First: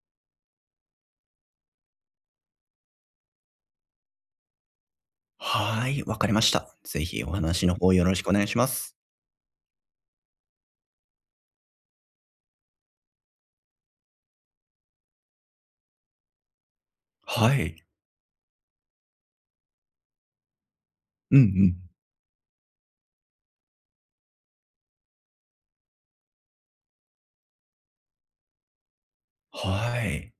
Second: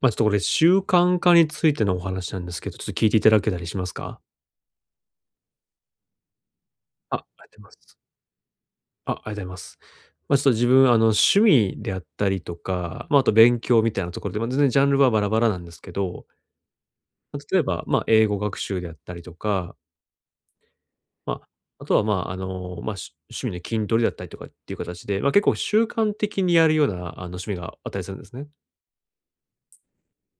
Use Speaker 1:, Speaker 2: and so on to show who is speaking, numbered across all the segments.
Speaker 1: ちょっとこれ習慣化についてのお話なんですけど、ちょっと聞いていただけたりしますか？
Speaker 2: はい、わかりました。ぜ
Speaker 1: あ、あ
Speaker 2: ひ
Speaker 1: り
Speaker 2: お
Speaker 1: がとう
Speaker 2: 話
Speaker 1: ござ
Speaker 2: の
Speaker 1: いま
Speaker 2: 方
Speaker 1: す。
Speaker 2: よろしくお願いします。
Speaker 1: あ、ありがとうございます。ちょっと自分、趣味であったりとか、あと勉強みたいなところで、全然ジャンルはバラバラなんですけど、
Speaker 2: は
Speaker 1: 例えば、
Speaker 2: い。
Speaker 1: 英語学習であったりとか、ま
Speaker 2: うん
Speaker 1: あ、
Speaker 2: うん。
Speaker 1: あとは、趣味の筋トレだったりとかっていう形で、結構習慣的にやるような、趣味があったりするんですね。
Speaker 2: はい。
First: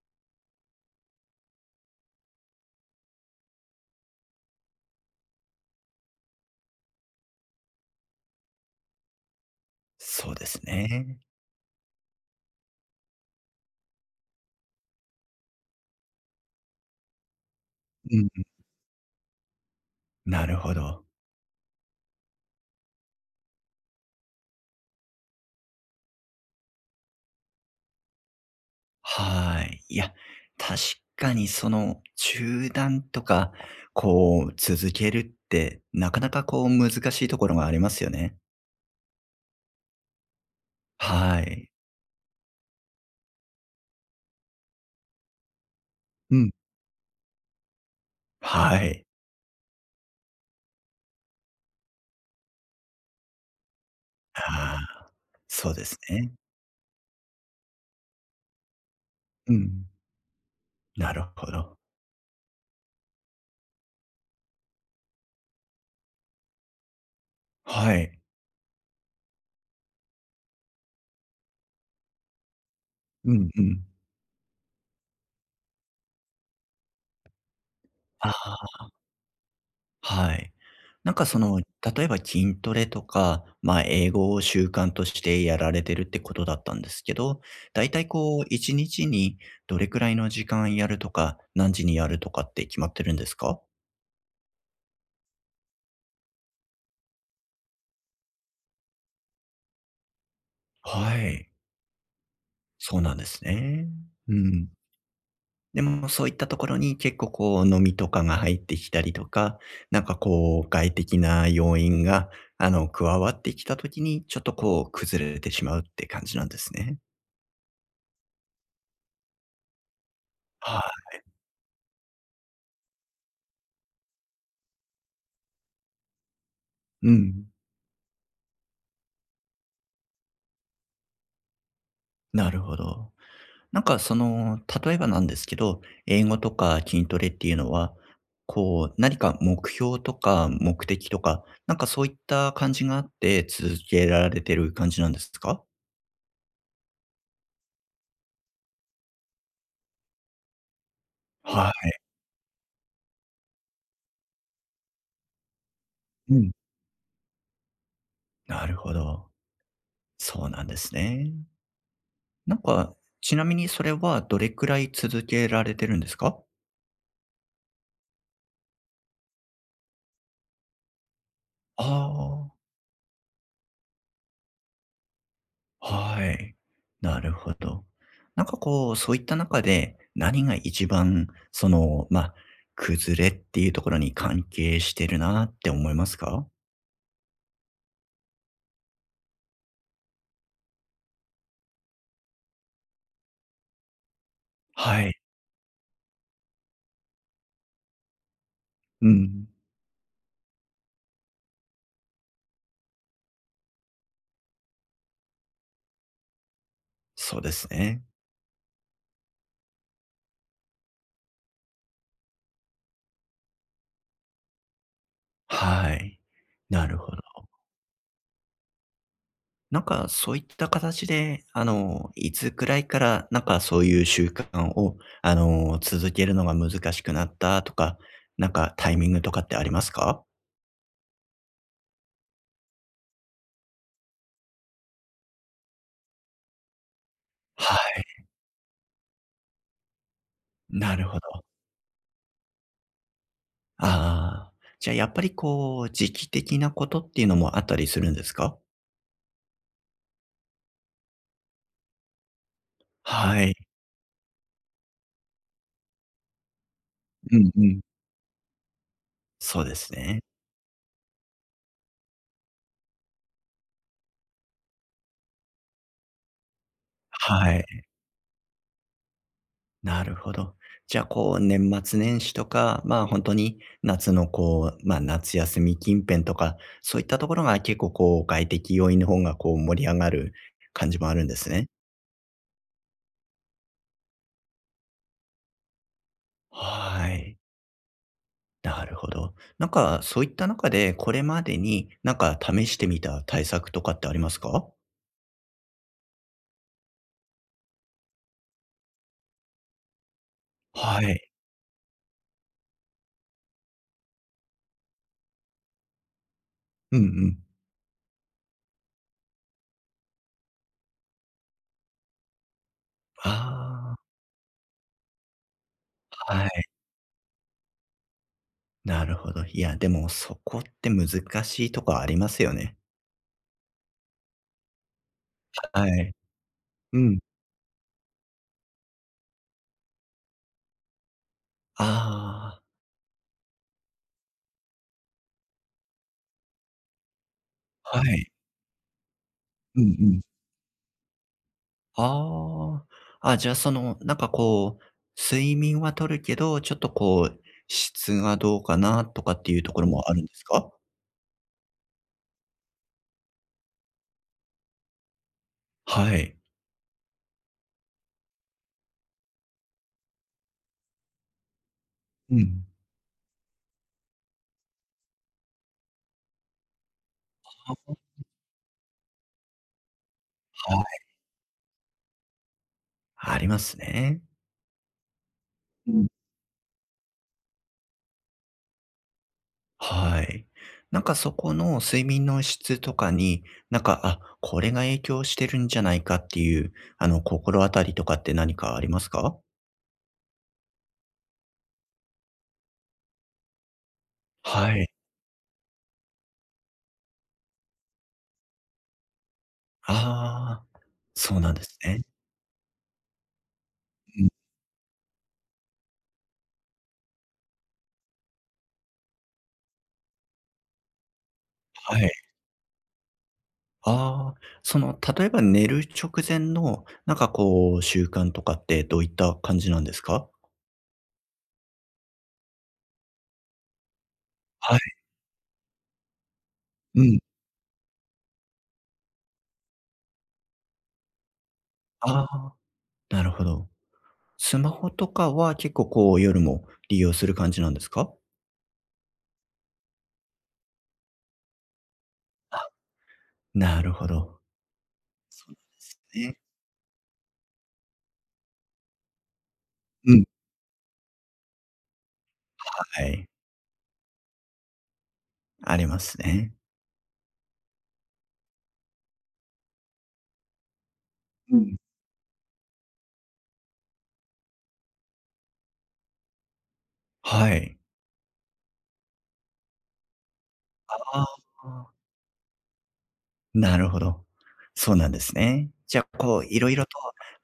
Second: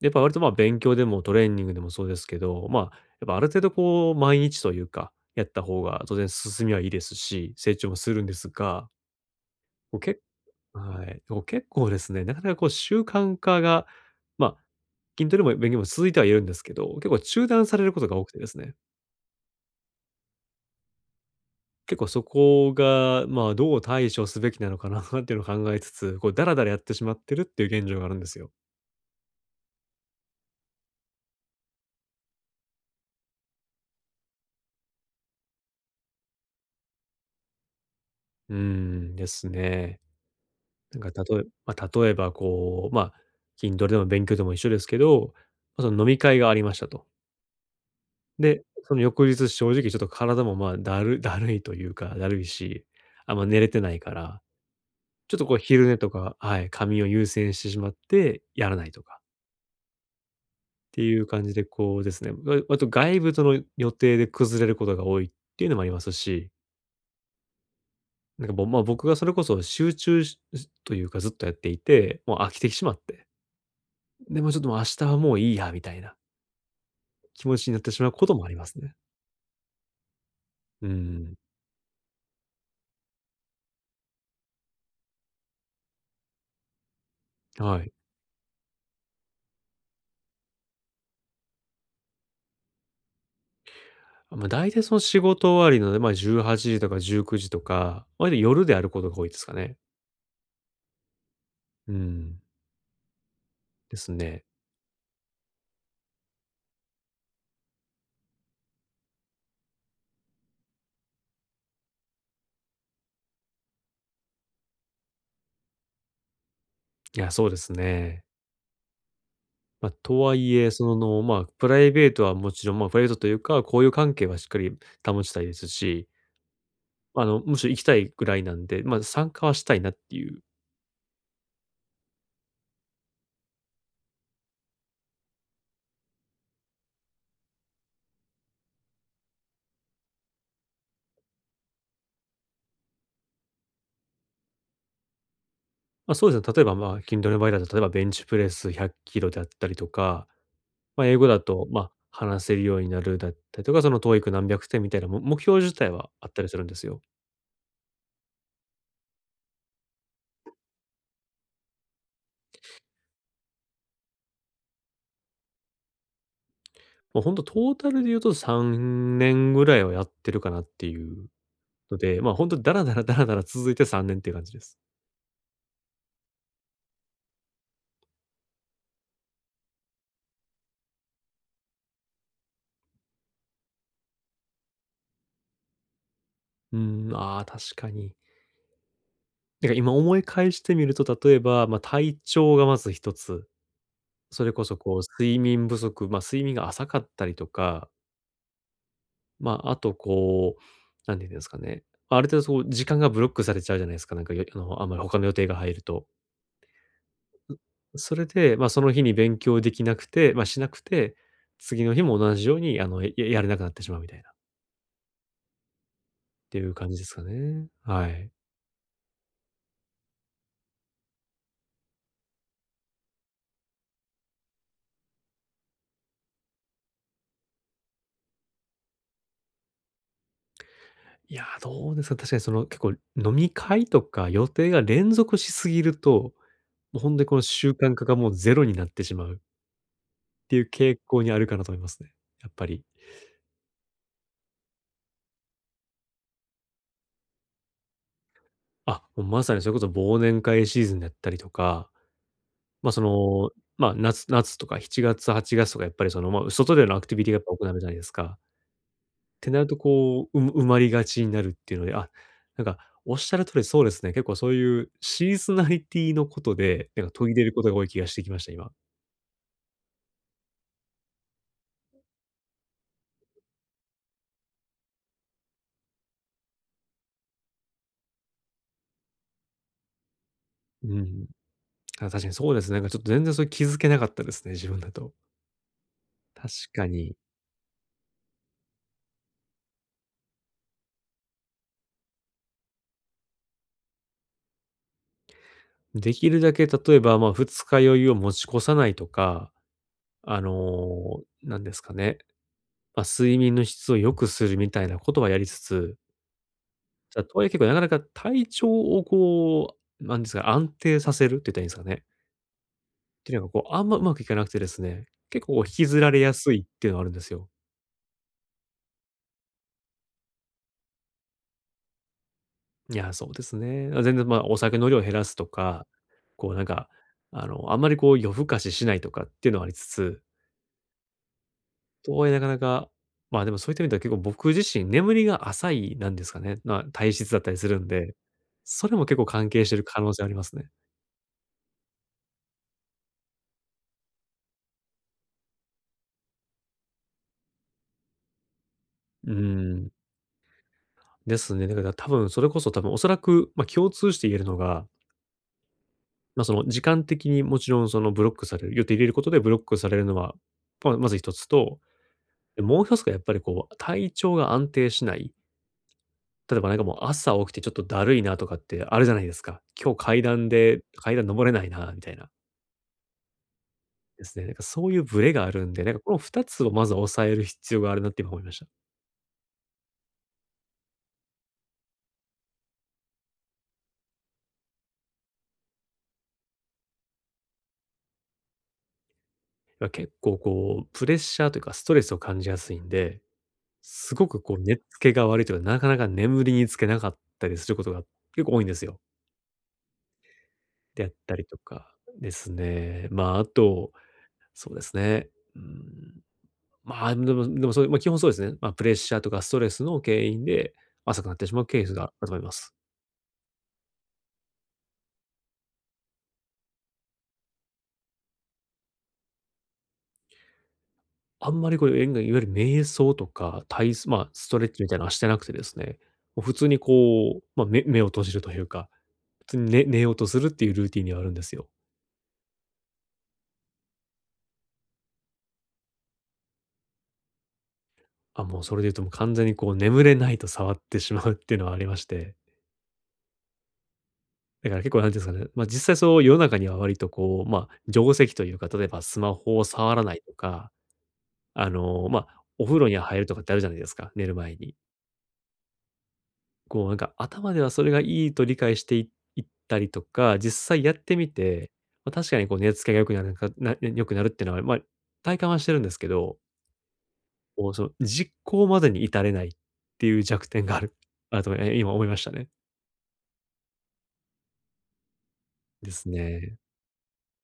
Speaker 1: やっぱ割と勉強でもトレーニングでもそうですけど、やっぱある程度こう毎日というか、やった方が当然進みはいいですし、成長もするんですが、こうけ
Speaker 2: そうです
Speaker 1: は
Speaker 2: ね。
Speaker 1: い、こう結構ですね、なかなかこう習慣化が、まあ、筋トレも勉強も続いてはいるんですけど、結構中断されることが
Speaker 2: う
Speaker 1: 多
Speaker 2: ん。
Speaker 1: くてですね、
Speaker 2: なるほど。
Speaker 1: 結構そこが、どう対処すべきなのかな っていうのを考えつつ、こう、だらだらやってしまってるっていう現状があるんですよ。
Speaker 2: はい。いや、確かにその中断とか、こう続けるって、なかなかこう難しいところがありますよね。
Speaker 1: うーんですね。なんか、たと
Speaker 2: は
Speaker 1: え
Speaker 2: い。
Speaker 1: まあ、例えばこう、筋トレでも勉強でも一緒ですけど、その飲み
Speaker 2: う
Speaker 1: 会が
Speaker 2: ん。
Speaker 1: ありましたと。で、
Speaker 2: は
Speaker 1: その
Speaker 2: い。
Speaker 1: 翌日正直ちょっと体も、まあ、だる だるいというか、だるいし、あんま寝れてないから、
Speaker 2: ああ、
Speaker 1: ちょっとこう
Speaker 2: そうで
Speaker 1: 昼寝
Speaker 2: す
Speaker 1: と
Speaker 2: ね。
Speaker 1: か、はい、仮眠を優先してしまってやらないとかっ
Speaker 2: うん。
Speaker 1: て
Speaker 2: な
Speaker 1: い
Speaker 2: る
Speaker 1: う感
Speaker 2: ほ
Speaker 1: じで、
Speaker 2: ど。
Speaker 1: こうですね、割と外部との予定で崩れることが多いっていうのもありますし、
Speaker 2: はい。
Speaker 1: なんか、ぼまあ、僕がそれこそ集中しというかずっとやっていて、もう飽きてしまって、
Speaker 2: うんうん。
Speaker 1: で、もうちょっともう明日はもういいやみたいな。気持ちになってしまうこ
Speaker 2: あ
Speaker 1: ともあり
Speaker 2: あ。
Speaker 1: ますね。
Speaker 2: はい。
Speaker 1: う
Speaker 2: なんか
Speaker 1: ん、
Speaker 2: その、例えば筋トレとか、ま、英語を習慣としてやられてるってことだったんですけど、
Speaker 1: は
Speaker 2: だい
Speaker 1: い。
Speaker 2: たいこう1日にどれくらいの時間やるとか、何時にやるとかって決まってるんですか？
Speaker 1: 大体その仕事終わりなので18時とか19時とか、割と夜であることが多いですかね。
Speaker 2: はい、
Speaker 1: うん、
Speaker 2: そうなんですね。
Speaker 1: です
Speaker 2: う
Speaker 1: ね。
Speaker 2: ん。でもそういったところに結構こう飲みとかが入ってきたりとか、なんかこう外的な要因が、あの、加わってきた時に、ちょっとこう崩れてしまうって感じなんですね。
Speaker 1: いや、そうですね。とはいえ、
Speaker 2: は
Speaker 1: そ
Speaker 2: い。
Speaker 1: の、まあ、プライベートはもちろん、まあ、プライベートというか、交友関係はしっかり保ちたいですし、
Speaker 2: うん。
Speaker 1: むしろ行きたいぐらいなんで、参加はしたいなっていう。
Speaker 2: なるほど。なんかその、例えばなんですけど、英語とか筋トレっていうのは、こう、何か目標とか目的とか、なんかそういった感じがあって続けられてる感じなんですか？
Speaker 1: そうですね、例えば、筋トレの場合だと、例えばベンチプレス100キロであったりとか、英語だと、
Speaker 2: はい。
Speaker 1: 話せるようになるだったりとか、その TOEIC 何百点みたいな、目標自体はあっ
Speaker 2: う
Speaker 1: たり
Speaker 2: ん。
Speaker 1: するんですよ。
Speaker 2: なるほど。そうなんですね。なんか、ちなみにそれはどれくらい続けられてるんですか？
Speaker 1: もう本当トータルで言うと3年ぐらいはやってるかなっていう
Speaker 2: あ
Speaker 1: ので、
Speaker 2: あ
Speaker 1: 本
Speaker 2: ー。
Speaker 1: 当だらだらだらだら続いて3年っていう感じです。
Speaker 2: はい。なるほど。なんかこう、そういった中で、何が一番、その、ま、崩れっていうところに関係してるなって思いますか？
Speaker 1: うん、ああ、確かに。なんか今思い返してみると、例えば、体調がまず一つ、それこそこう
Speaker 2: はい。
Speaker 1: 睡眠不足、睡眠が浅かったりとか、
Speaker 2: うん。
Speaker 1: あとこう、なんていうんですかね。ある程度そう、時間がブロックされちゃうじゃないですか。なんかよあの、あんまり他の予定が入ると。
Speaker 2: そうですね。
Speaker 1: それで、その日に勉強できなくて、しなくて、次の日も同じように、やれなくなってしまうみたいな、っ
Speaker 2: はい。
Speaker 1: ていう
Speaker 2: な
Speaker 1: 感じ
Speaker 2: る
Speaker 1: で
Speaker 2: ほ
Speaker 1: すか
Speaker 2: ど。
Speaker 1: ね。はい。
Speaker 2: なんかそういった形で、あの、いつくらいから、なんかそういう習慣を、あの、続けるのが難しくなったとか、なんかタイミングとかってありますか？
Speaker 1: いや、どうですか、確かにその結構飲み会とか予定が連続しすぎると、もうほんとにこの習
Speaker 2: は
Speaker 1: 慣化が
Speaker 2: い。
Speaker 1: もうゼロになってしまうっていう
Speaker 2: な
Speaker 1: 傾
Speaker 2: るほ
Speaker 1: 向にあ
Speaker 2: ど。
Speaker 1: るかなと思いますね、やっぱり。
Speaker 2: ああ、じゃあやっぱりこう、時期的なことっていうのもあったりするんですか？
Speaker 1: あ、もうまさにそれこそ忘年会シーズンだったりとか、ま、そ
Speaker 2: は
Speaker 1: の、
Speaker 2: い。
Speaker 1: 夏とか7月、8月とかやっぱりその、外でのアクティビティが
Speaker 2: う
Speaker 1: やっ
Speaker 2: ん
Speaker 1: ぱ多く
Speaker 2: う
Speaker 1: なる
Speaker 2: ん。
Speaker 1: じゃないですか。ってな
Speaker 2: そう
Speaker 1: る
Speaker 2: で
Speaker 1: と
Speaker 2: すね。
Speaker 1: こう、埋まりがちになるっていうので、あ、なんかおっしゃる通りそうですね。結構そういうシーズナリティのことで、なんか途切れる
Speaker 2: は
Speaker 1: ことが
Speaker 2: い。
Speaker 1: 多い気がしてきました、今。
Speaker 2: なるほど。じゃあこう、年末年始とか、まあ、本当に夏のこう、まあ、夏休み近辺とか、そういったところが結構こう、外的要因の方がこう、盛り上がる
Speaker 1: う
Speaker 2: 感じもある
Speaker 1: ん。
Speaker 2: んですね。
Speaker 1: あ、確かにそうですね。なんかちょっと全然それ気づけなかったですね、自分だと。確か
Speaker 2: は
Speaker 1: に。
Speaker 2: い。なるほど。なんか、そういった中で、これまでになんか試してみた対策とかってありますか？
Speaker 1: できるだけ例えば、二日酔いを持ち越さないとか、
Speaker 2: はい。
Speaker 1: なんですかね、睡眠の質を良くするみたいなことはやりつつ、
Speaker 2: うんう
Speaker 1: じゃ、と
Speaker 2: ん。
Speaker 1: はいえ結構なかなか体調をこう、なんですか、安定させるって言ったらいいんですかね。っていうのがこう、あん
Speaker 2: あ
Speaker 1: まうまくいかなくてですね、結構引きずられや
Speaker 2: あ、は
Speaker 1: すい
Speaker 2: い、
Speaker 1: っていうのはあるんですよ。
Speaker 2: なるほど。いや、でもそこって難しいとこありますよね。
Speaker 1: いや、そうですね。あ、全然、お酒の量を減らすとか、
Speaker 2: はい。
Speaker 1: こうなんか、
Speaker 2: うん。
Speaker 1: あんまりこう夜更かししないとかっていうのはありつつ、とはいえなか
Speaker 2: あ
Speaker 1: なか、でもそういった意味では結構僕自身眠りが浅いなんですかね、体質だったりするん
Speaker 2: あ、は
Speaker 1: で、
Speaker 2: い。
Speaker 1: それも結構関係して
Speaker 2: う
Speaker 1: る
Speaker 2: んう
Speaker 1: 可能
Speaker 2: ん。
Speaker 1: 性ありますね。
Speaker 2: ああ、あ、じゃあその、なんかこう、睡眠はとるけど、ちょっとこう、質がどうかなと
Speaker 1: う
Speaker 2: か
Speaker 1: ー
Speaker 2: っていうところ
Speaker 1: ん。
Speaker 2: もあるんですか？
Speaker 1: ですね。だから多分それこそ多分おそらく、共通して言えるのが、
Speaker 2: はい。
Speaker 1: その時間的にもちろんそのブロックされる予定入れることでブロックされるのは、まず一つと、
Speaker 2: う
Speaker 1: で、
Speaker 2: ん。
Speaker 1: もう一つがやっぱりこう体調が安定しない。例えばなんかもう朝起きてちょっと
Speaker 2: は
Speaker 1: だるいなとかってあるじゃないですか。今日階段で
Speaker 2: はい。
Speaker 1: 階段登れないなみたいな。
Speaker 2: ありますね。
Speaker 1: ですね。なんかそういうブレがあるんで、
Speaker 2: う
Speaker 1: なんか
Speaker 2: ん。
Speaker 1: この2つをまず抑える必要があるなって今思いました。
Speaker 2: はい。なんかそこの睡眠の質とかに、なんか、あ、これが影響してるんじゃないかっていう、あの、心当たりとかって何かありますか？
Speaker 1: 結構こうプレッシャーというかストレスを感じやすいんで、すごくこう寝
Speaker 2: は
Speaker 1: 付
Speaker 2: い。
Speaker 1: けが悪いというか、なかなか眠りにつけなかったりすることが結構多いんですよ。
Speaker 2: ああ、
Speaker 1: であった
Speaker 2: そう
Speaker 1: り
Speaker 2: なん
Speaker 1: と
Speaker 2: です
Speaker 1: か
Speaker 2: ね。
Speaker 1: ですね。まあ、あと、
Speaker 2: うん、
Speaker 1: そうですね。うん、まあ、でもでもそう、まあ、基本そうですね。プレッシャーとかストレスの原因で浅くなってしまうケース
Speaker 2: は
Speaker 1: があ
Speaker 2: い。
Speaker 1: ると思います。
Speaker 2: ああ、その、例えば寝る直前の、なんかこう、習慣とかってどういった感じなんですか？
Speaker 1: あんまりこれいわゆる瞑想とか、ストレッ
Speaker 2: はい。
Speaker 1: チみたいなのはしてなくてですね、もう普通に
Speaker 2: うん。
Speaker 1: こう、目を閉じるというか、普通に寝ようとするっていうルーティンにはあるんですよ。
Speaker 2: ああ、なるほど。スマホとかは結構こう、夜も利用する感じなんですか？
Speaker 1: あ、もうそれで言うともう完全にこう眠れないと触ってしまうっていうのはありまして。
Speaker 2: あ、なるほど。
Speaker 1: だから結構なんていうんですか
Speaker 2: そ
Speaker 1: ね、
Speaker 2: うなんで
Speaker 1: 実際
Speaker 2: す
Speaker 1: そう世の
Speaker 2: ね。
Speaker 1: 中には割とこう、定石というか、例えばスマホを触ら
Speaker 2: う
Speaker 1: ない
Speaker 2: ん。
Speaker 1: とか、あの、ま、お風呂には
Speaker 2: は
Speaker 1: 入る
Speaker 2: い、
Speaker 1: とかってあるじゃないですか、寝る前に。
Speaker 2: ありますね。
Speaker 1: こうなんか頭ではそれがいいと理解してったりとか、実際やってみ
Speaker 2: う
Speaker 1: て、
Speaker 2: ん。
Speaker 1: 確かにこう寝付けが良くなるっていうのは、体感はしてるんですけど、
Speaker 2: は
Speaker 1: こう
Speaker 2: い。
Speaker 1: その実行までに至れないっていう弱点がある
Speaker 2: あ
Speaker 1: あると、今
Speaker 2: あ。
Speaker 1: 思い ましたね。
Speaker 2: なるほど。そうなんですね。
Speaker 1: で
Speaker 2: じゃ
Speaker 1: す
Speaker 2: あ、こう
Speaker 1: ね。
Speaker 2: いろいろと、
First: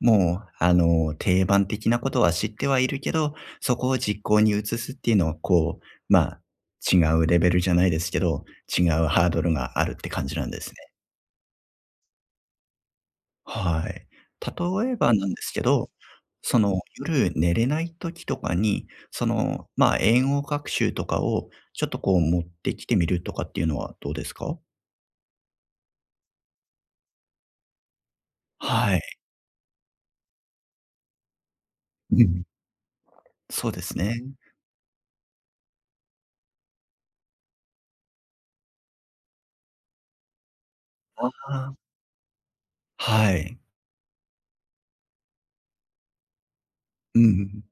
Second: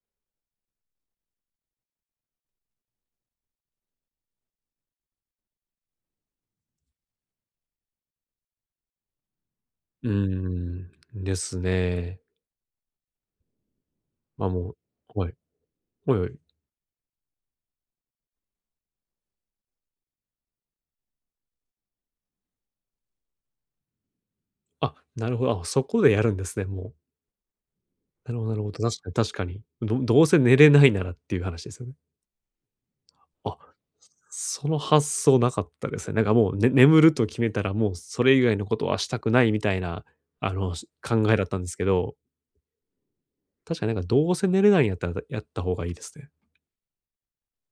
Speaker 2: もう、あの、定番的なことは知ってはいるけど、そこを実行に移すっていうのは、こう、まあ、違うレベルじゃないですけど、違うハードルがあるっ
Speaker 1: う
Speaker 2: て
Speaker 1: ー
Speaker 2: 感じなんですね。
Speaker 1: ん、ですね。
Speaker 2: はい。
Speaker 1: ま、もう
Speaker 2: 例えばな
Speaker 1: は
Speaker 2: ん
Speaker 1: い。
Speaker 2: ですけど、
Speaker 1: おいおい。
Speaker 2: その、夜寝れない時とかに、その、まあ、英語学習とかをちょっとこう持ってきてみるとかっていうのはどうですか？
Speaker 1: あ、なるほど。あ、そこでやるんですね、もう。なるほどなるほど。
Speaker 2: は
Speaker 1: 確かに
Speaker 2: い。
Speaker 1: 確かに。どうせ寝れないならっていう話ですよね。
Speaker 2: うん。
Speaker 1: あ、
Speaker 2: そうですね。
Speaker 1: その発想なかったですね。なんかもう、眠ると決めたら、もうそれ以外のことはしたくないみたいな、考
Speaker 2: あ
Speaker 1: えだったんで
Speaker 2: あ、
Speaker 1: すけど、
Speaker 2: はい。
Speaker 1: 確かになんかどうせ寝れないんやったら、やった方がいいですね。
Speaker 2: うんうんうん。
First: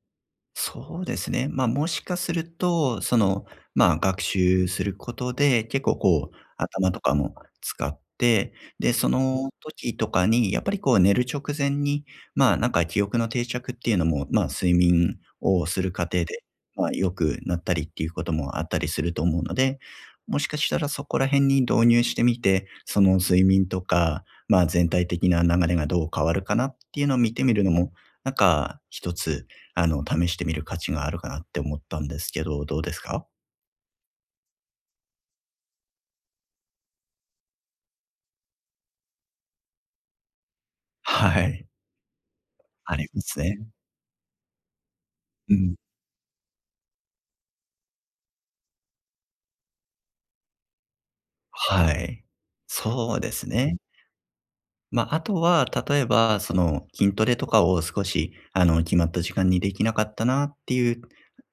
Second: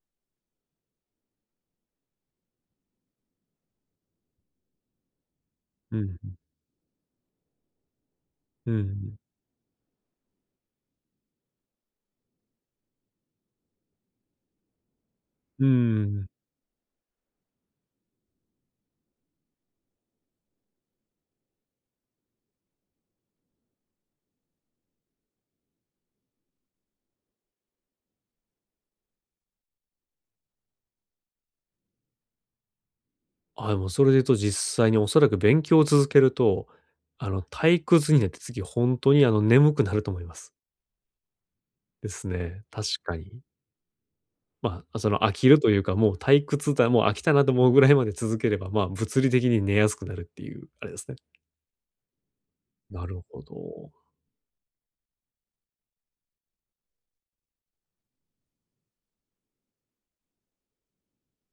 Speaker 2: そうですね。まあ、もしかすると、その、まあ、学習することで、結
Speaker 1: う
Speaker 2: 構
Speaker 1: ん、う
Speaker 2: こ
Speaker 1: ん。
Speaker 2: う、頭とかも使って、
Speaker 1: うんう
Speaker 2: で、そ
Speaker 1: ん
Speaker 2: の時とかにやっぱりこう寝る直前に、まあ、なんか記憶の定着っていうのも、まあ、睡眠を
Speaker 1: うー
Speaker 2: する過程
Speaker 1: ん。
Speaker 2: で、まあ、良くなったりっていうこともあったりすると思うので、もしかしたらそこら辺に導入してみて、その睡眠とか、まあ、全体的な流れがどう変わるかなっていうのを見てみるのも、なんか一つあの、試してみる価値があるかなって思ったんですけど、どうですか？
Speaker 1: あ、でもそれで言うと実際におそらく勉強を続けると、退屈になって次本当に眠くなると思います。
Speaker 2: はい。
Speaker 1: ですね。確
Speaker 2: あり
Speaker 1: か
Speaker 2: ます
Speaker 1: に。
Speaker 2: ね。
Speaker 1: その飽き
Speaker 2: う
Speaker 1: ると
Speaker 2: ん。
Speaker 1: いうか、もう退屈だ、もう飽きたなと思うぐらいまで続ければ、物理的に寝やすくなるっていう、あれですね。
Speaker 2: はい。
Speaker 1: な
Speaker 2: そ
Speaker 1: る
Speaker 2: うで
Speaker 1: ほ
Speaker 2: すね。
Speaker 1: ど。
Speaker 2: まあ、あとは、例えば、その、筋トレとかを少し、あの、決まった時間にできなかったなっていう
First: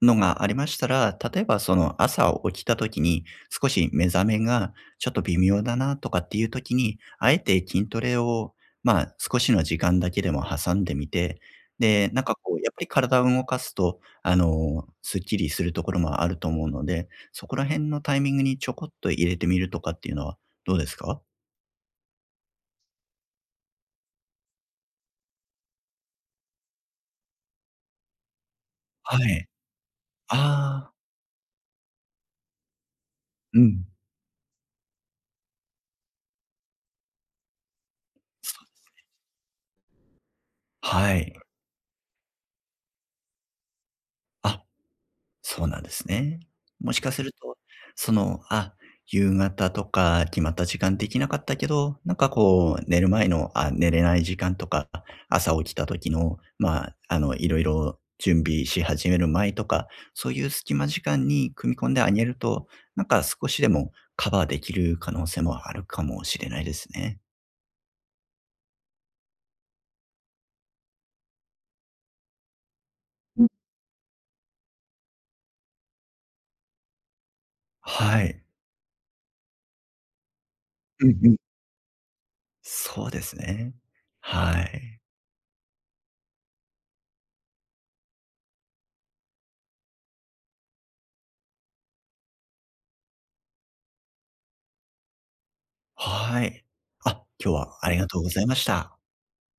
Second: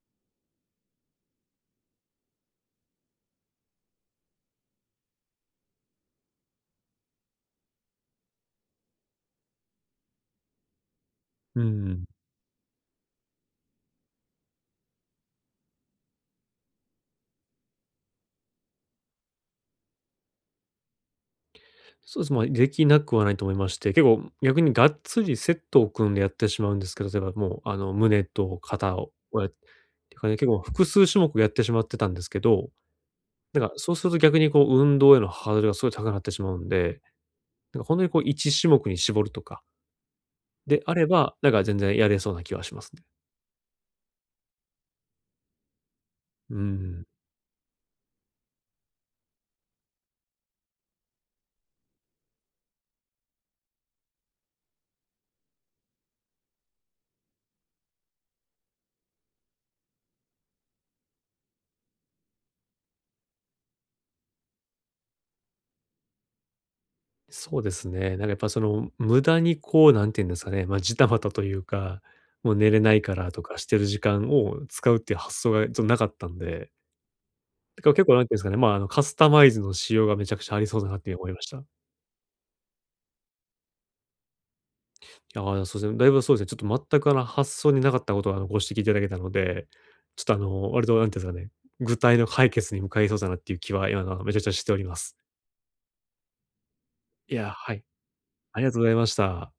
Speaker 2: のがありましたら、例えば、その、朝起きた時に少し目覚めがちょっと微妙だなとかっていう時に、あえて筋トレを、まあ、少しの時間だけでも挟んでみて、
Speaker 1: うん。
Speaker 2: で、なんか、こう、やっぱり体を動かすと、あの、すっきりするところもあると思うので、そこら辺のタイミングにちょこっと入れてみるとかっていうのはどうですか？
Speaker 1: そうです、できなくはないと思いまして、結構逆にがっつりセットを組んでやってしまうんですけど、例えばもう胸と肩を
Speaker 2: は
Speaker 1: をや
Speaker 2: い。
Speaker 1: っっていうかね、結構複
Speaker 2: ああ。
Speaker 1: 数種目やってしまってたんですけど、
Speaker 2: う
Speaker 1: なんか、
Speaker 2: ん。
Speaker 1: そうすると逆にこう、運動へのハードルがすごい高くなってしまうんで、なんかほんとにこう1種目に絞るとかであれ
Speaker 2: はい。
Speaker 1: ば、なんか全然やれそうな気はしますね。
Speaker 2: あ、そうなんですね。
Speaker 1: う
Speaker 2: もし
Speaker 1: ん。
Speaker 2: かすると、その、あ、夕方とか決まった時間できなかったけど、なんかこう、寝る前の、あ、寝れない時間とか、朝起きた時の、まあ、あの、いろいろ準備し始める前とか、そういう隙間時間に組み込んであげると、なんか少しでもカバーできる可能性もあるかもしれないですね。
Speaker 1: そうですね。なんかやっぱその、無駄にこう、何て言うんですかね、ジタバタというか、もう寝れないからとかしてる時間を使うっていう発想がちょっとなかったんで、だから結構
Speaker 2: は
Speaker 1: 何て言うんです
Speaker 2: い。
Speaker 1: かね、カスタマイズのしようがめちゃくちゃありそうだなっ
Speaker 2: うん
Speaker 1: て思
Speaker 2: う
Speaker 1: い
Speaker 2: ん。
Speaker 1: ました。
Speaker 2: そうですね。はい。
Speaker 1: いやー、そうですね、だいぶそうですね、ちょっと全く発想になかったことをご指摘いただけたので、ちょっとあの、割となんていうんですかね、具体の解決に向かいそうだなっていう気は今のはめちゃくちゃしております。
Speaker 2: はい。あ、
Speaker 1: いやー、
Speaker 2: 今日
Speaker 1: はい、
Speaker 2: はありがとうございま
Speaker 1: あり
Speaker 2: し
Speaker 1: がとうござい
Speaker 2: た。
Speaker 1: ました。